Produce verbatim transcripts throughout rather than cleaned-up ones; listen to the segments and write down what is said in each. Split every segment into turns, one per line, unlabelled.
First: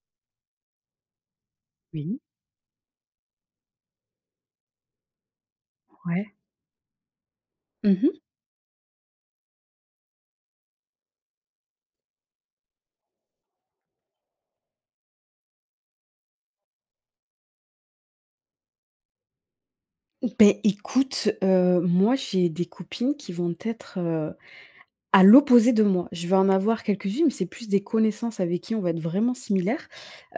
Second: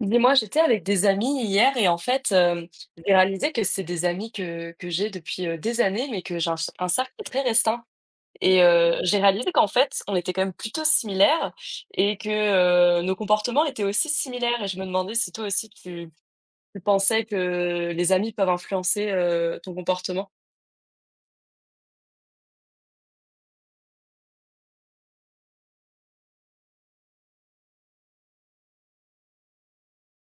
Dis-moi, j'étais avec des amis hier et en
Oui,
fait, euh, j'ai réalisé que c'est des amis que, que j'ai depuis euh, des années, mais
ouais.
que j'ai un, un cercle très restreint.
Mmh mh.
Et euh, j'ai réalisé qu'en fait, on était quand même plutôt similaires et que euh, nos comportements étaient aussi similaires. Et je me demandais si toi aussi tu, tu pensais que les amis peuvent influencer euh, ton comportement.
Ben, écoute, heu, moi, j'ai des copines qui vont être, heu, à l'opposé de moi. Je vais en avoir quelques-unes, mais c'est plus des connaissances avec qui on va être vraiment similaires,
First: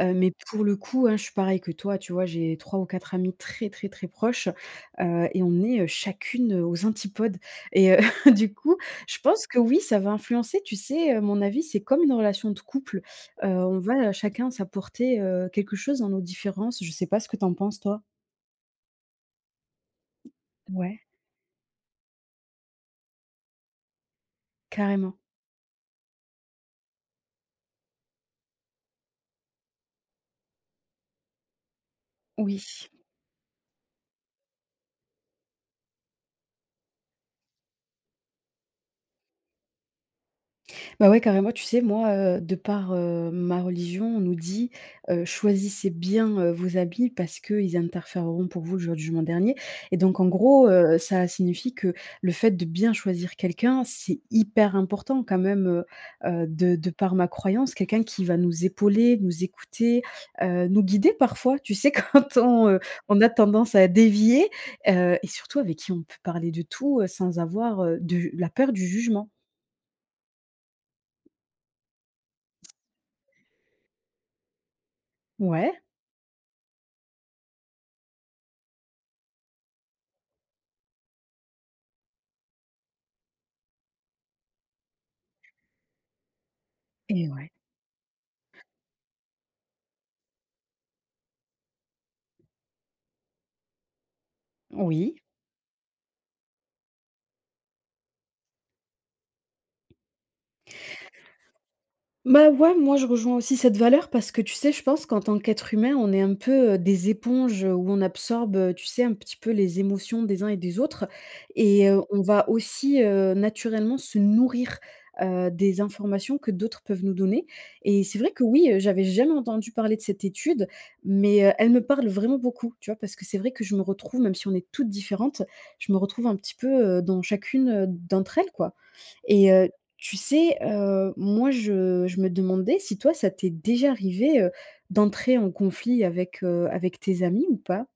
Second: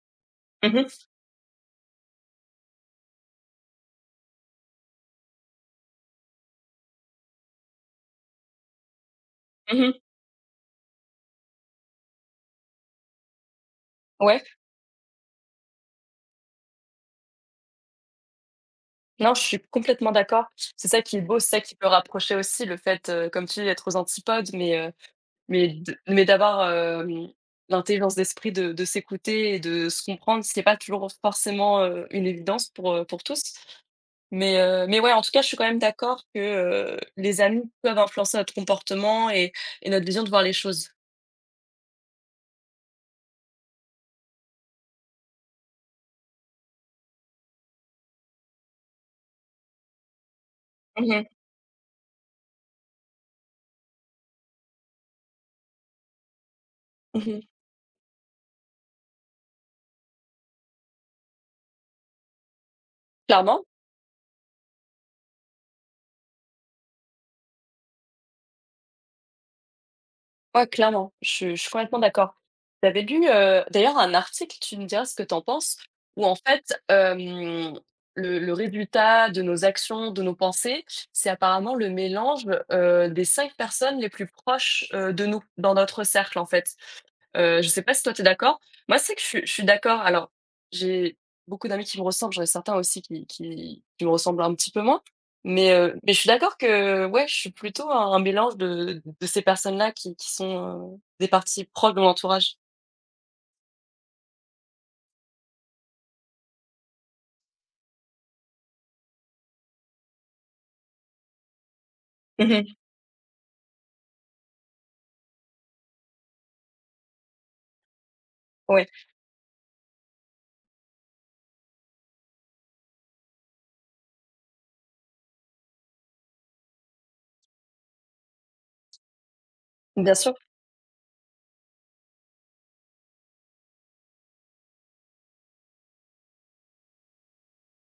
heu, mais pour le
Mhm,
coup, hein, je suis pareille que toi, tu vois? J'ai trois ou quatre amies très, très, très proches, heu, et on est, heu, chacune, heu, aux antipodes et heu, du coup, je pense que oui,
mhm.
ça va influencer, tu sais? Heu, mon avis, c'est comme une relation de couple, heu, on va euh,
Ouais,
chacun s'apporter, heu, quelque chose dans nos différences. Je sais pas ce que t'en penses, toi?
non, je suis complètement d'accord. C'est
Ouais.
ça qui est beau, c'est ça qui peut rapprocher aussi le fait, euh, comme tu dis, d'être aux antipodes, mais euh,
Carrément,
Mais d mais d'avoir, hem, l'intelligence d'esprit de de s'écouter et de se comprendre, ce qui est pas toujours forcément, heu, une évidence
oui.
pour, heu, pour tous. Mais, heu, mais ouais, en tout cas, je suis quand même d'accord que, heu, les amis peuvent influencer notre comportement et et notre vision de voir les choses.
Bah, ouais, carrément, tu sais, moi, heu, de par, heu, ma religion, on nous dit, heu: «Choisissez bien, heu, vos habits parce qu'ils interféreront pour vous le jour du jugement dernier» et donc en gros, heu,
Mmh
ça
mh.
signifie que le fait de bien choisir quelqu'un, c'est hyper important quand même, heu heu, de de par ma
Mmh.
croyance, quelqu'un qui va nous épauler, nous écouter, heu, nous guider parfois, tu sais, quand on, heu, on a
Clairement.
tendance à dévier, heu et surtout avec qui on peut parler de tout, heu, sans avoir, heu, de la peur du jugement.
Ouais, clairement, je je suis complètement d'accord. J'avais lu, heu, d'ailleurs un article, tu me diras ce que tu en
Ouais.
penses, où en fait, hem, le le résultat de nos actions, de nos pensées, c'est apparemment le mélange, heu, des cinq personnes les plus proches, heu, de nous, dans notre cercle en fait.
Et ouais.
Heu, je sais pas si toi tu es d'accord? Moi, c'est que je suis je suis d'accord. Alors, j'ai beaucoup d'amis qui me ressemblent, j'en ai certains aussi qui qui qui me ressemblent un petit peu moins.
Oui.
Mais, heu, mais je suis d'accord que, ouais, je suis plutôt un un mélange de de ces personnes-là qui qui sont, heu, des parties proches de mon
Bah,
entourage.
ouais, moi je rejoins aussi cette valeur parce que tu sais, je pense qu'en tant qu'être humain, on est un peu, heu, des éponges, où on absorbe, heu, tu sais, un petit peu les émotions des uns et des autres et heu, on va
Mmh.
aussi, heu, naturellement se nourrir, heu, des informations que d'autres peuvent nous donner et c'est vrai que oui, heu,
Ouais,
j'avais jamais entendu parler de cette étude, mais heu, elle me parle vraiment beaucoup, tu vois? Parce que c'est vrai que je me retrouve, même si on est toutes différentes, je me retrouve un petit peu, heu, dans chacune, heu, d'entre elles, quoi. Et heu,
bien
tu
sûr.
sais, heu, moi je je me demandais si toi ça t'est déjà arrivé, heu, d'entrer en conflit avec, heu, avec tes amis ou pas?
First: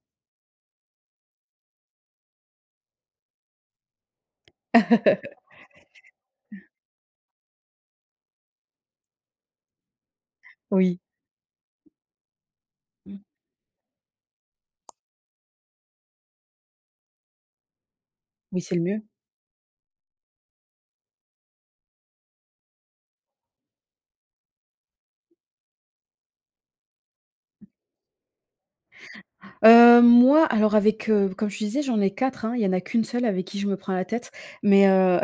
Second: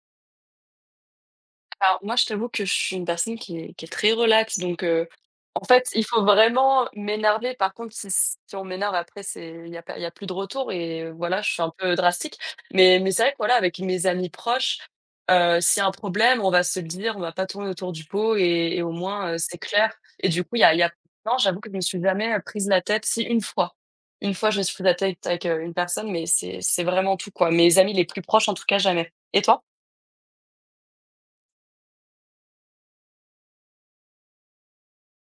Alors moi, je t'avoue que je suis une personne qui est qui est très relax, donc heu, en fait, il faut vraiment m'énerver. Par contre, si si on m'énerve après, c'est il y a pas y a plus de retour
Oui.
et euh, voilà, je suis un peu drastique. Mais mais
Mmh.
c'est vrai que voilà, avec mes amis proches, heu, s'il y a un problème, on va se le dire, on va pas tourner autour du pot
Oui, c'est
et et
le
au
mieux.
moins, heu, c'est clair et du coup, il y a y a non, j'avoue que je me suis jamais, heu, prise la tête. Si, une fois. Une fois, je me suis prise la tête avec, heu, une personne, mais c'est c'est vraiment tout, quoi. Mes amis les plus proches, en tout cas, jamais. Et toi?
Heu, moi alors avec, heu, comme je te disais, j'en ai quatre, hein, il y en a qu'une seule avec qui je me prends la tête, mais heu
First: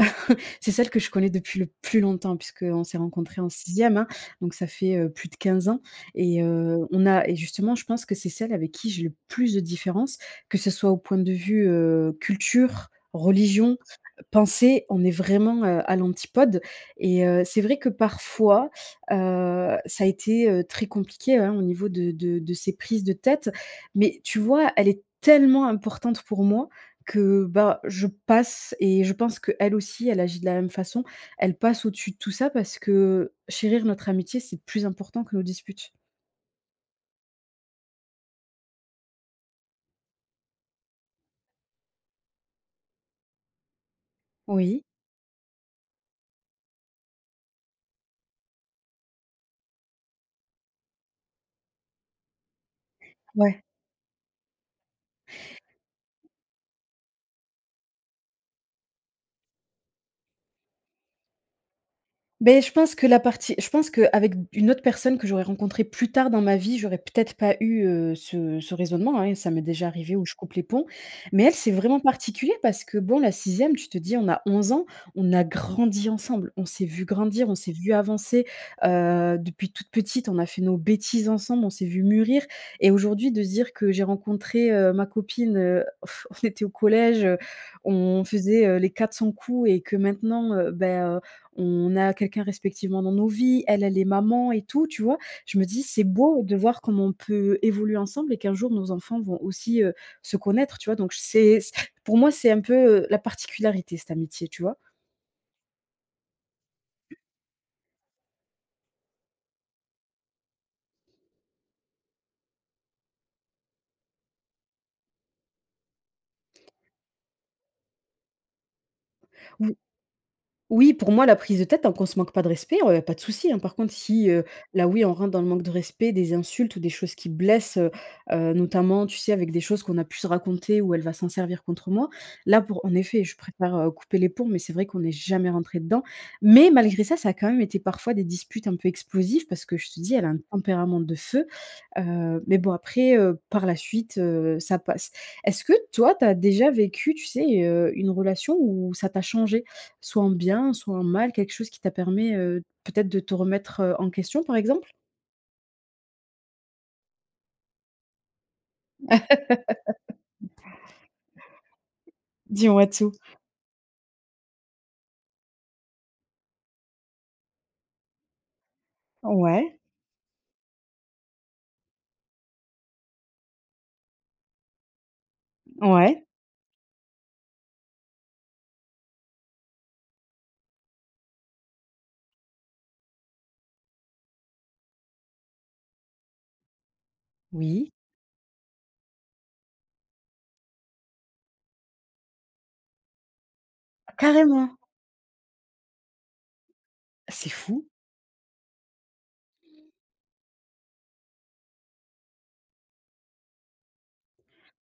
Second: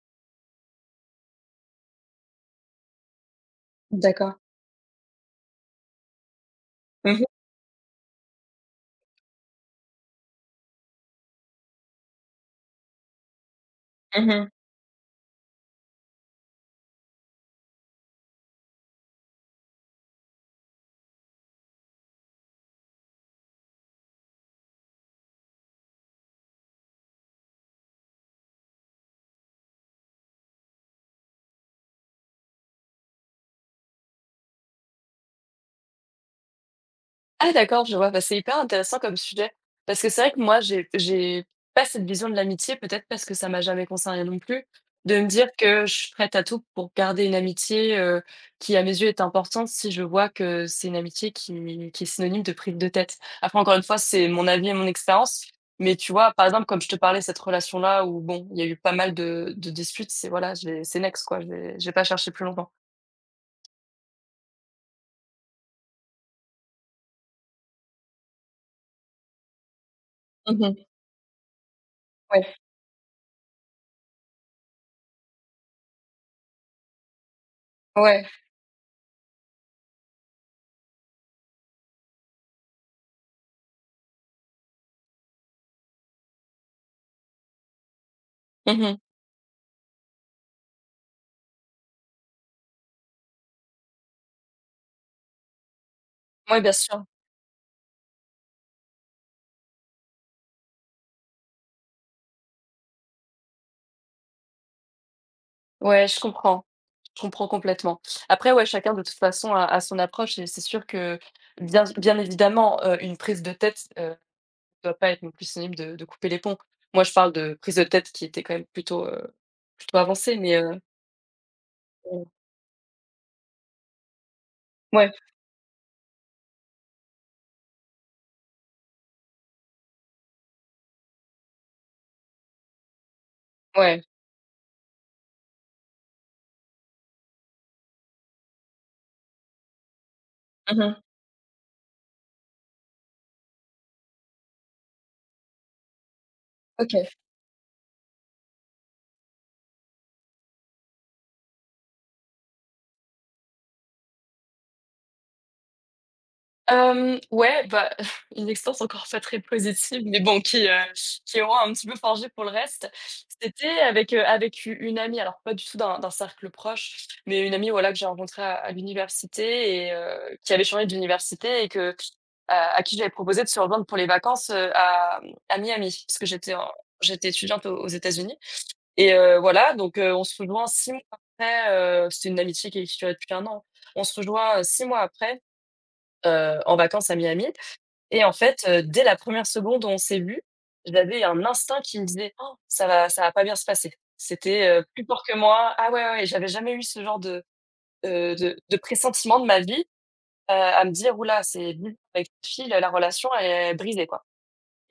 c'est celle que je connais depuis le plus longtemps puisqu'on s'est rencontrés en sixième, hein,
D'accord.
donc ça fait, heu, plus de quinze ans et heu, on
Mmh mh.
a et justement je pense que c'est celle avec qui j'ai le plus de différences, que ce soit au point de vue, heu, culture, religion,
Mmh.
penser. On est vraiment, heu, à l'antipode et heu, c'est vrai que parfois, heu, ça a été, heu, très compliqué, hein, au niveau de de de ces prises de tête. Mais tu vois, elle est tellement importante pour moi que, bah, je passe et je pense qu'elle aussi, elle agit de la même façon. Elle passe au-dessus de tout ça parce que chérir notre amitié, c'est plus important que nos disputes.
Ah d'accord, je vois, bah, c'est hyper intéressant comme sujet. Parce que c'est vrai que moi, j'ai j'ai pas cette vision de l'amitié, peut-être parce que ça m'a jamais concerné non plus,
Oui.
de me dire que je suis prête à tout pour garder une amitié, heu, qui à mes yeux est importante si je vois que c'est une amitié qui qui est synonyme de prise de tête. Après
Ouais.
encore une fois, c'est mon avis et mon expérience, mais tu vois, par exemple, comme je te parlais, cette relation-là où bon, il y a eu pas mal de de disputes, c'est voilà, j'ai c'est next quoi, j'ai j'ai pas cherché plus
Ben je
longtemps.
pense que la partie je pense qu'avec une autre personne que j'aurais rencontrée plus tard dans ma vie, j'aurais peut-être pas eu, heu, ce ce raisonnement, hein. Ça m'est déjà arrivé où je coupe les
Mmh.
ponts, mais elle, c'est vraiment particulier
Ouais,
parce que bon, la sixième, tu te dis: «On a onze ans, on a grandi ensemble, on s'est vu grandir, on s'est vu
ouais.
avancer, heu, depuis toute petite, on a fait nos bêtises ensemble, on s'est vu mûrir». Et aujourd'hui de se dire que j'ai rencontré, heu, ma copine, heu, on était au collège, heu, on faisait, heu, les
Mmh.
quatre cents coups et que maintenant, heu, ben, on a quelqu'un respectivement dans nos vies, elle, elle est maman et tout, tu vois? Je me dis: «C'est beau de
Ouais, bien
voir
sûr.
comment on peut évoluer ensemble et qu'un jour nos enfants vont aussi, heu, se connaître», tu vois? Donc c'est c pour moi, c'est un peu, heu, la particularité, cette amitié, tu vois?
Ouais, je comprends. Je comprends complètement. Après, ouais, chacun de toute façon a a son approche et c'est sûr que bien bien évidemment, heu, une prise de tête, heu, doit pas être non plus synonyme de de couper les ponts. Moi, je parle de prise de tête qui était quand même plutôt, heu, plutôt avancée, mais heu,
Oui, pour moi, la prise de tête, tant qu'on se manque pas de respect, heu, pas de souci, hein. Par contre, si, heu, là, oui,
ouais,
on rentre dans le manque de respect, des insultes ou des choses qui blessent, heu heu, notamment, tu sais, avec des choses qu'on a pu se raconter où elle va s'en servir contre moi. Là, pour en effet, je préfère, heu,
ouais.
couper les ponts, mais c'est vrai qu'on n'est jamais rentré dedans. Mais malgré ça, ça a quand même été parfois des disputes un peu explosives parce que je te dis, elle a un
Mmh.
tempérament de feu. Heu, mais bon, après, heu, par la suite, heu, ça passe. Est-ce que toi, tu as déjà
OK.
vécu, tu sais, heu, une relation où ça t'a changé? Soit en bien, soit en mal, quelque chose qui t'a permis, heu, peut-être de te remettre, heu, en question, par exemple?
Hem, ouais, bah, une expérience encore pas très positive, mais bon, qui, heu, qui aura un petit peu forgé pour le
Dis-moi
reste.
tout.
C'était avec, heu, avec u une amie, alors pas du tout d'un d'un cercle proche, mais une amie, voilà, que j'ai rencontrée à à
Ouais,
l'université et heu, qui avait changé d'université et que à à qui j'avais proposé de se rejoindre pour les vacances, heu, à, mmh, à Miami, parce
ouais.
que j'étais en j'étais étudiante aux aux États-Unis et heu, voilà, donc heu, on se rejoint six mois après, heu, c'était une amitié qui qui durait depuis un an. On se rejoint, heu, six mois après, heu, en vacances à Miami
Oui.
et en fait, heu, dès la première seconde où on s'est vu, j'avais un instinct qui me disait: «Oh, ça va ça va pas bien se passer». C'était,
Carrément?
heu, plus fort que moi. Ah ouais, ouais, ouais, j'avais jamais eu ce genre de,
C'est fou.
heu, de de pressentiment de ma vie, heu, à me dire: «Ouh là, c'est bizarre, avec cette fille, la relation elle est brisée, quoi».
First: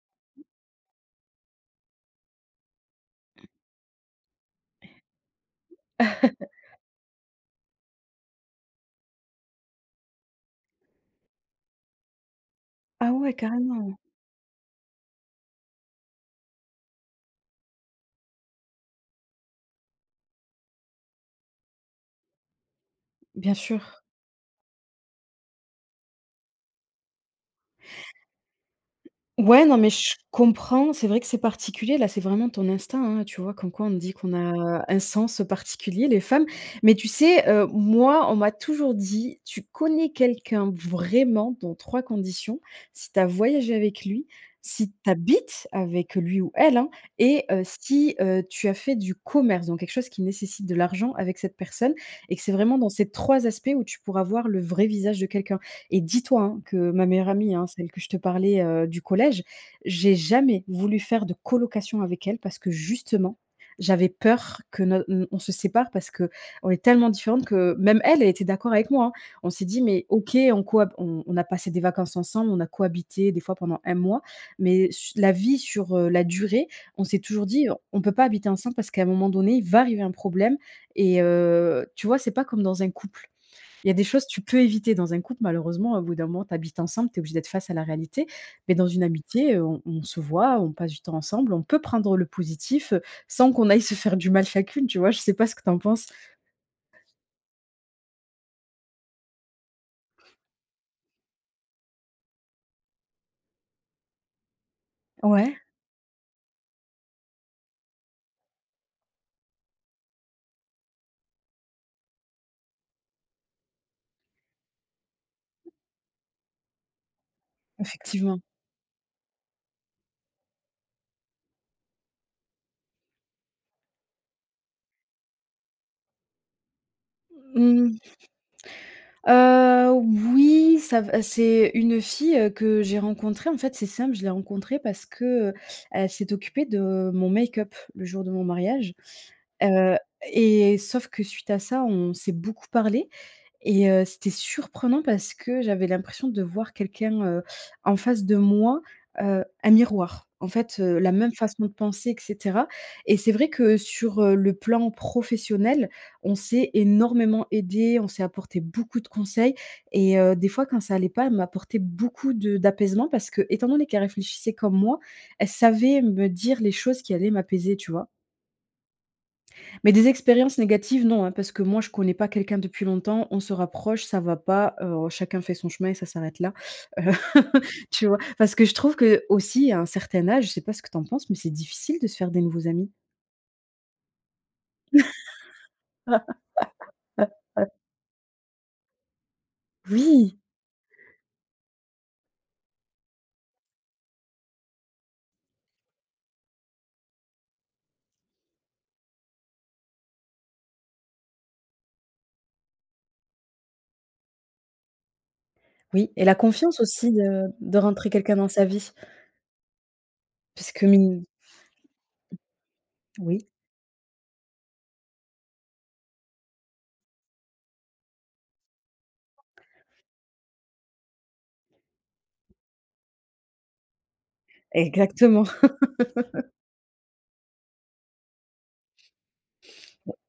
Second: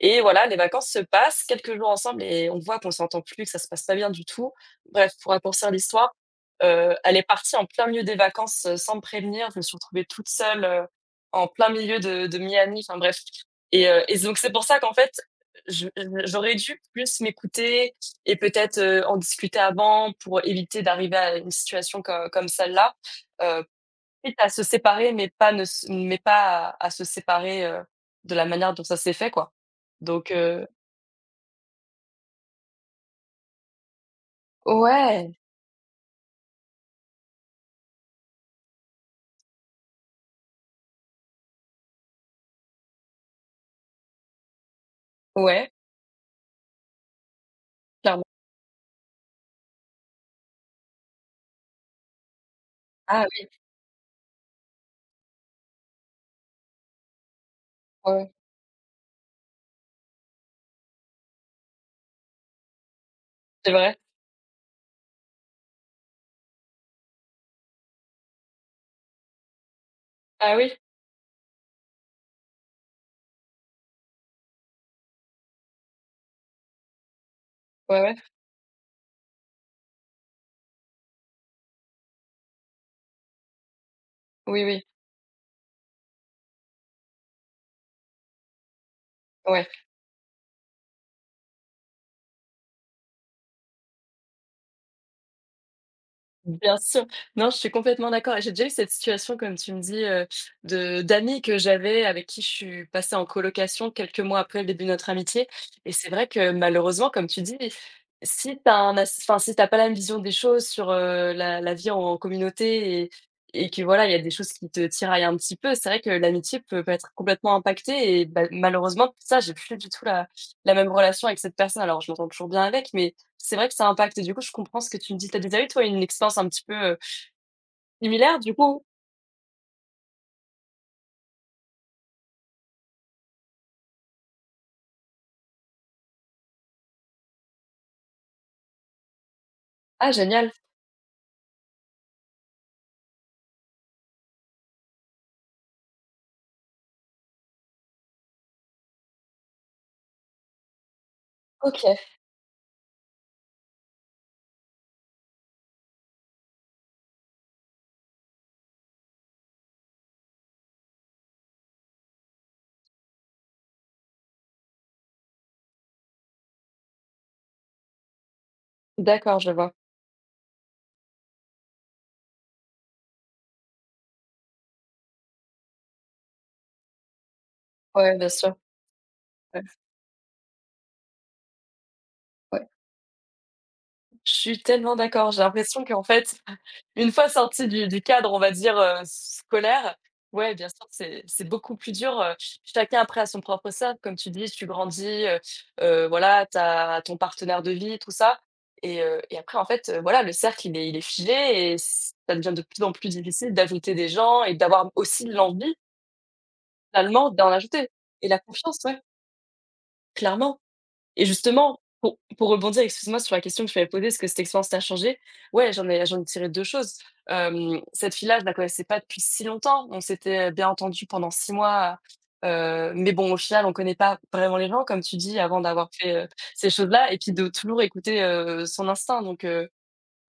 Et voilà, les vacances se passent, quelques jours ensemble et on voit qu'on s'entend plus, que ça se passe pas bien du tout. Bref, pour raccourcir l'histoire, heu, elle est partie en plein milieu des vacances, heu, sans me prévenir. Je me suis retrouvée toute seule, heu, en plein milieu de de Miami, enfin
Ah
bref
ouais,
et
carrément.
heu et donc c'est pour ça qu'en fait, je je j'aurais dû plus m'écouter et peut-être, heu, en discuter avant pour éviter d'arriver à une situation co comme celle-là,
Bien
heu
sûr.
quitte à se séparer, mais pas ne s mais pas à à se séparer, heu, de la manière dont ça s'est fait, quoi.
Ouais, non, mais je
Donc heu,
comprends. C'est vrai que c'est particulier. Là, c'est vraiment ton instinct, hein. Tu vois, comme quoi on dit qu'on a un
ouais,
sens particulier, les femmes. Mais tu sais, heu, moi, on m'a toujours dit: «Tu connais quelqu'un vraiment dans trois conditions, si tu as voyagé avec lui, si tu habites
ouais,
avec lui ou elle, hein, et heu, si,
clairement.
heu, tu as fait du commerce», donc quelque chose qui nécessite de l'argent avec cette personne et que c'est vraiment dans ces
Ah
trois
oui,
aspects où tu pourras voir le vrai visage de quelqu'un. Et dis-toi, hein, que ma meilleure amie, hein, celle que je
ouais,
te
ouais,
parlais, heu, du collège, j'ai jamais voulu faire de colocation avec elle parce que justement,
c'est vrai.
j'avais peur que no on se sépare parce qu'on est tellement différentes que même elle, elle était d'accord avec moi, hein. On s'est dit: «Mais OK,
Ah
on
oui,
cohab on on a passé des vacances ensemble, on a cohabité des fois pendant un mois, mais su la vie sur, heu, la durée, on s'est toujours dit:
ouais,
"On peut
ouais,
pas habiter ensemble parce qu'à un moment donné, il va arriver un problème" et heu, tu vois, c'est pas comme dans un couple». Il y a des choses que tu peux
oui, oui,
éviter dans un couple malheureusement au bout d'un moment tu habites ensemble, tu es obligé d'être face à la réalité. Mais dans une amitié, heu,
ouais.
on on se voit, on passe du temps ensemble, on peut prendre le positif, heu, sans qu'on aille se faire du mal chacune, tu vois? Je sais pas ce que tu en penses?
Bien sûr. Non, je suis complètement d'accord et j'ai déjà eu cette situation comme tu me dis, heu, de d'amis que j'avais avec qui je suis passée en colocation quelques mois après le début de notre amitié
Ouais.
et c'est vrai que malheureusement, comme tu dis, si t'as un as enfin, si t'as pas la même vision des choses sur, heu, la la vie en en communauté et et que voilà, il y a des choses qui te tiraillent un petit peu, c'est vrai que l'amitié peut peut être complètement impactée et
Effectivement.
bah, malheureusement, ça, j'ai plus du tout la la même relation avec cette personne. Alors je m'entends toujours bien avec, mais c'est vrai que ça impacte du coup, je comprends ce que tu me dis. Tu as déjà eu, toi, une expérience un petit peu, heu,
Mmh,
similaire du coup?
heu, oui, ça va c'est une fille, heu, que j'ai rencontrée, en fait, c'est simple, je l'ai rencontrée parce que, heu, elle s'est occupée de mon make-up le jour de mon mariage, heu
Ah génial!
et sauf que suite à ça, on s'est beaucoup parlé. Et heu, c'était surprenant parce que j'avais l'impression de voir quelqu'un, heu, en face de moi, heu, un miroir. En fait, heu, la même façon de
OK,
penser et cetera, et c'est vrai que sur, heu, le plan professionnel, on s'est énormément aidé, on s'est apporté beaucoup de conseils et heu, des fois quand ça allait pas, elle m'apportait beaucoup de d'apaisement parce que étant donné qu'elle réfléchissait comme moi, elle savait me dire les choses qui allaient m'apaiser, tu vois?
d'accord, je vois.
Mais des expériences négatives, non, hein, parce que moi, je connais pas quelqu'un depuis longtemps, on se rapproche, ça va pas, heu, chacun fait son chemin et ça s'arrête là. Heu, tu
Ouais,
vois?
bien
Parce
sûr.
que je trouve que
Ouais,
aussi, à un certain âge, je sais pas ce que tu en penses, mais c'est difficile de se faire des nouveaux
ouais.
amis.
Je suis tellement d'accord. J'ai l'impression qu'en fait, une fois sorti du du cadre, on va dire, heu, scolaire,
Oui,
ouais, bien sûr, c'est c'est beaucoup plus dur, heu, chacun après a son propre cercle, comme tu dis, tu grandis, heu heu, voilà, tu as ton partenaire de vie, tout ça et heu et après en fait, heu, voilà, le cercle il est il est figé et c ça devient de plus en plus difficile d'ajouter des gens et d'avoir aussi l'envie
oui et la confiance aussi
finalement
de
d'en
de
ajouter
rentrer
et
quelqu'un
la
dans sa
confiance,
vie,
ouais, clairement.
parce que mine
Et justement, pour pour rebondir, excuse-moi, sur la
oui,
question que tu m'avais posée, est-ce que cette expérience t'a changé? Ouais, j'en ai j'en ai tiré deux choses. Hem, cette fille-là, je la connaissais pas depuis si longtemps. On s'était bien entendu pendant six mois, heu, mais bon, au final, on connaît pas vraiment les gens, comme tu dis,
exactement.
avant d'avoir fait, heu, ces choses-là et puis de toujours écouter, heu, son instinct donc heu,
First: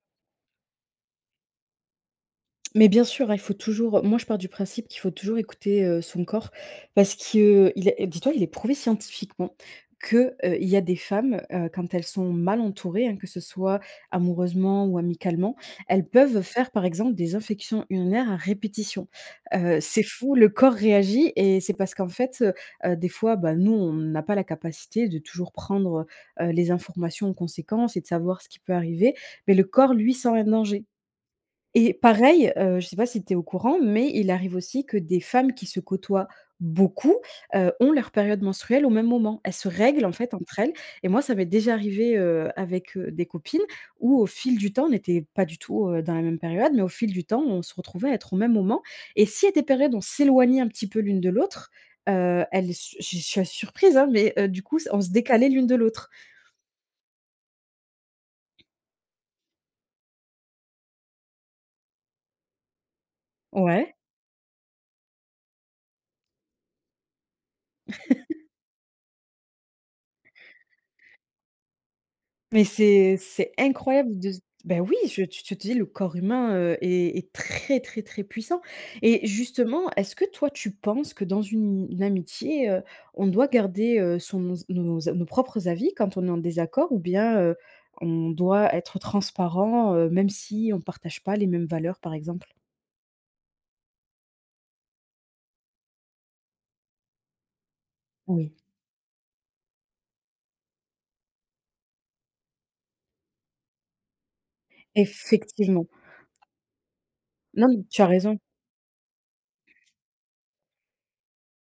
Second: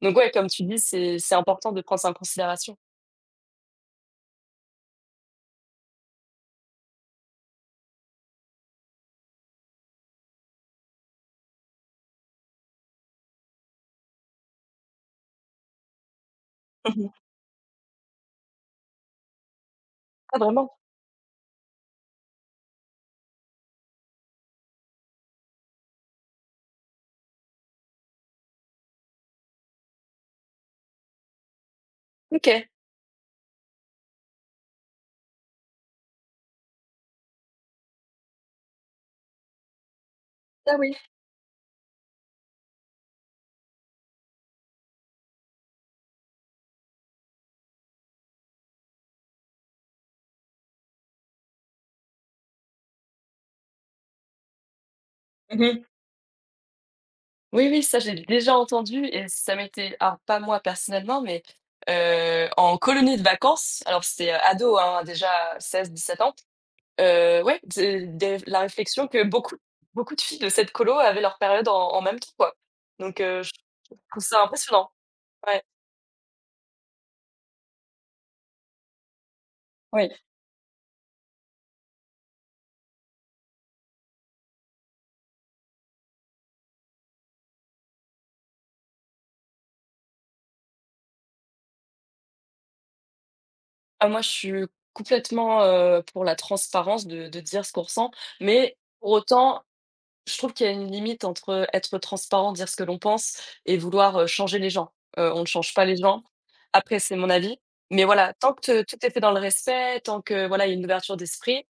donc ouais, comme tu dis, c'est c'est important de prendre ça en considération.
Mais bien sûr, hein, il faut toujours moi je pars du principe qu'il faut toujours écouter, heu, son corps parce que, il est dis-toi, il est prouvé scientifiquement que, heu, il y a des femmes, heu, quand elles sont mal entourées, hein, que ce soit amoureusement ou amicalement, elles peuvent faire, par
Mmh.
exemple, des infections urinaires à répétition. Heu, c'est fou,
Ah
le
vraiment?
corps réagit et c'est parce qu'en fait, heu heu, des fois, bah, nous, on n'a pas la capacité de toujours prendre, heu les informations en conséquence et de savoir ce qui peut arriver, mais le corps, lui, sent un danger et pareil,
OK.
heu, je sais pas si tu es au courant, mais il arrive aussi que des femmes qui se côtoient beaucoup, heu, ont leur période menstruelle au même moment. Elles se règlent en fait entre elles
Ah oui.
et moi ça m'est déjà arrivé, heu, avec, heu, des copines où au fil du temps, on n'était pas du tout, heu, dans la même période, mais au fil du temps, on se retrouvait à être au même moment et si y a des périodes où on s'éloignait un petit peu l'une de l'autre, heu, elles s je suis surprise, hein, mais heu, du coup, on se décalait l'une de
Mmh.
l'autre.
Oui, oui, ça, j'ai déjà entendu et ça m'était alors pas moi personnellement, mais heu, en colonie de vacances,
Ouais.
alors c'était, heu, ado, hein, déjà seize dix-sept ans, heu, ouais, de des la réflexion que beaucoup beaucoup de filles de cette colo avaient leur période en en même temps, quoi.
Mais c'est
Donc heu,
c'est
je
incroyable
trouve
de s
ça
bah,
impressionnant.
oui, je tu tu te
Ouais,
dis le corps humain, heu, est est très, très, très puissant et justement,
oui.
est-ce que toi, tu penses que dans une une amitié, heu, on doit garder, heu, son nos nos propres avis quand on est en désaccord ou bien, heu, on doit être transparent, heu, même si on ne partage pas les mêmes valeurs, par exemple?
Ah moi, je suis complètement, heu, pour la transparence de de dire ce qu'on ressent,
Oui.
mais pour autant, je trouve qu'il y a une limite entre être transparent, dire ce que l'on pense et vouloir, heu, changer les gens. Heu, on ne change pas
Effectivement.
les gens. Après, c'est mon avis,
Non, mais tu
mais
as
voilà,
raison.
tant que tout est fait dans le respect, tant que voilà, il y a une ouverture d'esprit,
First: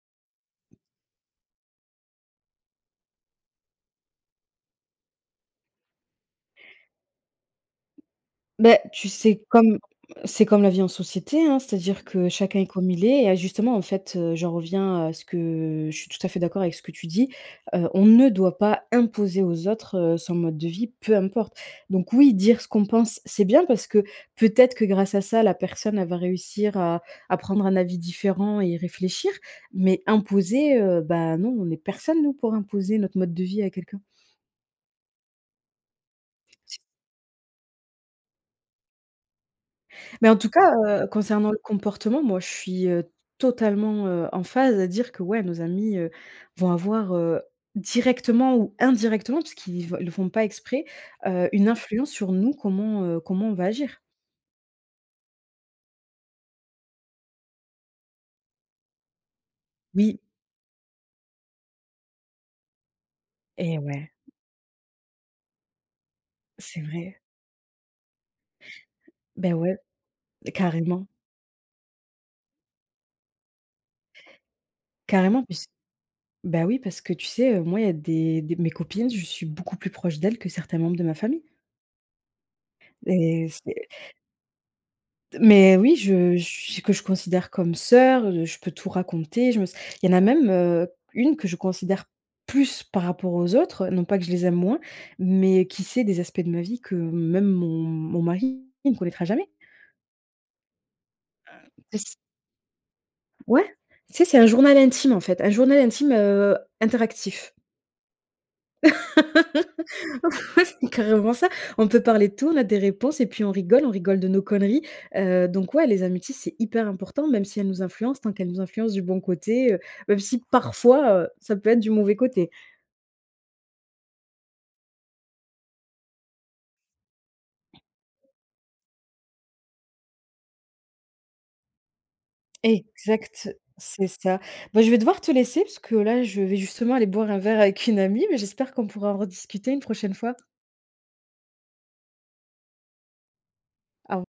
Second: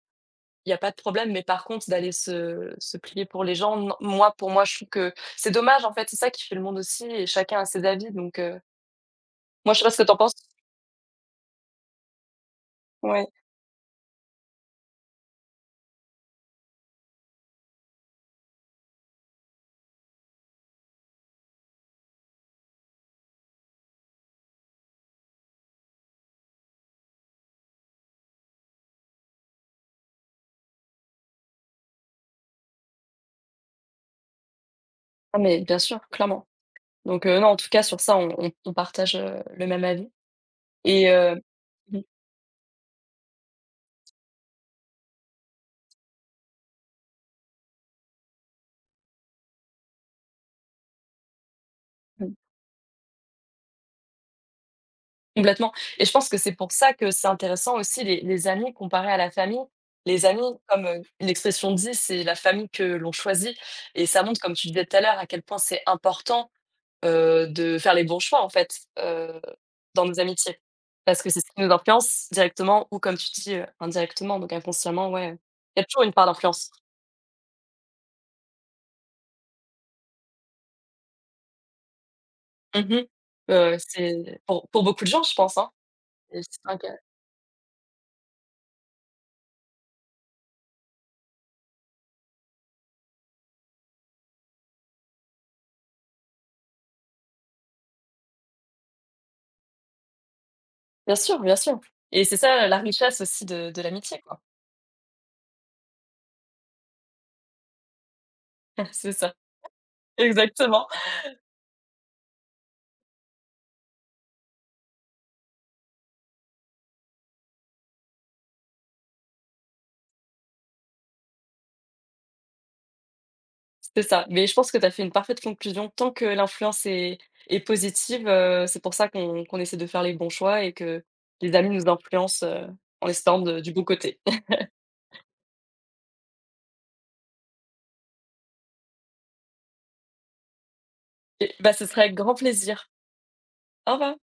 il n'y a pas de problème, mais par contre d'aller se se plier pour les gens, non. Moi, pour moi, je trouve que c'est dommage, en fait, c'est ça qui fait le monde aussi et chacun a ses avis donc heu,
Beh, tu sais,
moi,
comme
je sais pas ce que t'en penses?
c'est comme la vie en société, hein, c'est-à-dire que chacun est comme il
Ouais.
est et justement, en fait, heu, j'en reviens à ce que je suis tout à fait d'accord avec ce que tu dis. Heu, on ne doit pas imposer aux autres, heu, son mode de vie, peu importe. Donc oui, dire ce qu'on pense, c'est bien parce que peut-être que grâce à ça, la personne, elle va réussir à à prendre un avis différent et y réfléchir. Mais imposer, heu, bah, non, on est personne, nous, pour imposer notre mode de vie à quelqu'un.
Ah mais bien sûr, clairement donc heu, non, en tout cas, sur ça, on on on partage, heu, le même avis
Mais en tout cas, heu,
et heu,
concernant le comportement, moi, je suis, heu, totalement, heu, en phase à dire que, ouais, nos amis, heu, vont avoir, heu, directement ou indirectement, puisqu'ils v le font pas exprès, heu, une influence sur nous, comment, heu, comment on va agir.
Complètement et je pense que c'est pour ça que c'est intéressant aussi les les amis comparés à la famille.
Oui.
Les amis, comme, heu, l'expression dit, c'est la famille que l'on choisit
Et
et
ouais,
ça montre, comme tu disais tout à l'heure, à quel point c'est important,
c'est vrai.
heu, de faire les bons choix, en fait, heu,
Ben ouais,
dans nos amitiés.
carrément,
Parce que c'est ce qui nous influence directement ou comme tu dis, heu, indirectement, donc inconsciemment, ouais,
carrément puisq
il y a toujours une part
bah,
d'influence.
oui, parce que tu sais, heu, moi, il y a des des mes copines, je suis beaucoup plus proche d'elles que certains membres de ma famille
Mmh
et
mh.
c'est
C'est pour pour beaucoup de gens, je pense, hein
mais oui, je
et c'est vrai
je
que-
que je considère comme sœur, heu, je peux tout raconter, je me s il y en a même, heu, une que je considère plus par rapport aux autres, non pas que je les aime moins, mais qui sait des aspects de ma vie que même mon mon mari ne connaîtra jamais.
bien sûr, bien sûr
C'est
et c'est ça la richesse aussi
Ouais,
de de
tu
l'amitié,
sais, c'est
quoi.
un journal intime, en fait, un journal intime, heu, interactif.
C'est ça.
Ouais,
Exactement,
c'est carrément ça. On peut parler de tout, on a des réponses et puis on rigole, on rigole de nos conneries. Heu, donc ouais, les amitiés, c'est hyper important, même si elles nous influencent, tant qu'elles nous influencent du bon côté, heu, même si parfois, heu, ça peut être du mauvais côté.
c'est ça. Mais je pense que tu as fait une parfaite conclusion. Tant que l'influence est est positive, heu, c'est pour ça qu'on qu'on essaie de faire les bons choix et que les amis nous influencent, heu, en essayant
Exact,
de du bon
c'est
côté.
ça. Bah, je vais devoir te laisser parce que là, je vais justement aller boire un verre avec une amie, mais j'espère qu'on pourra en rediscuter une prochaine fois.
Et bah, ce serait avec grand plaisir. Au revoir.
Au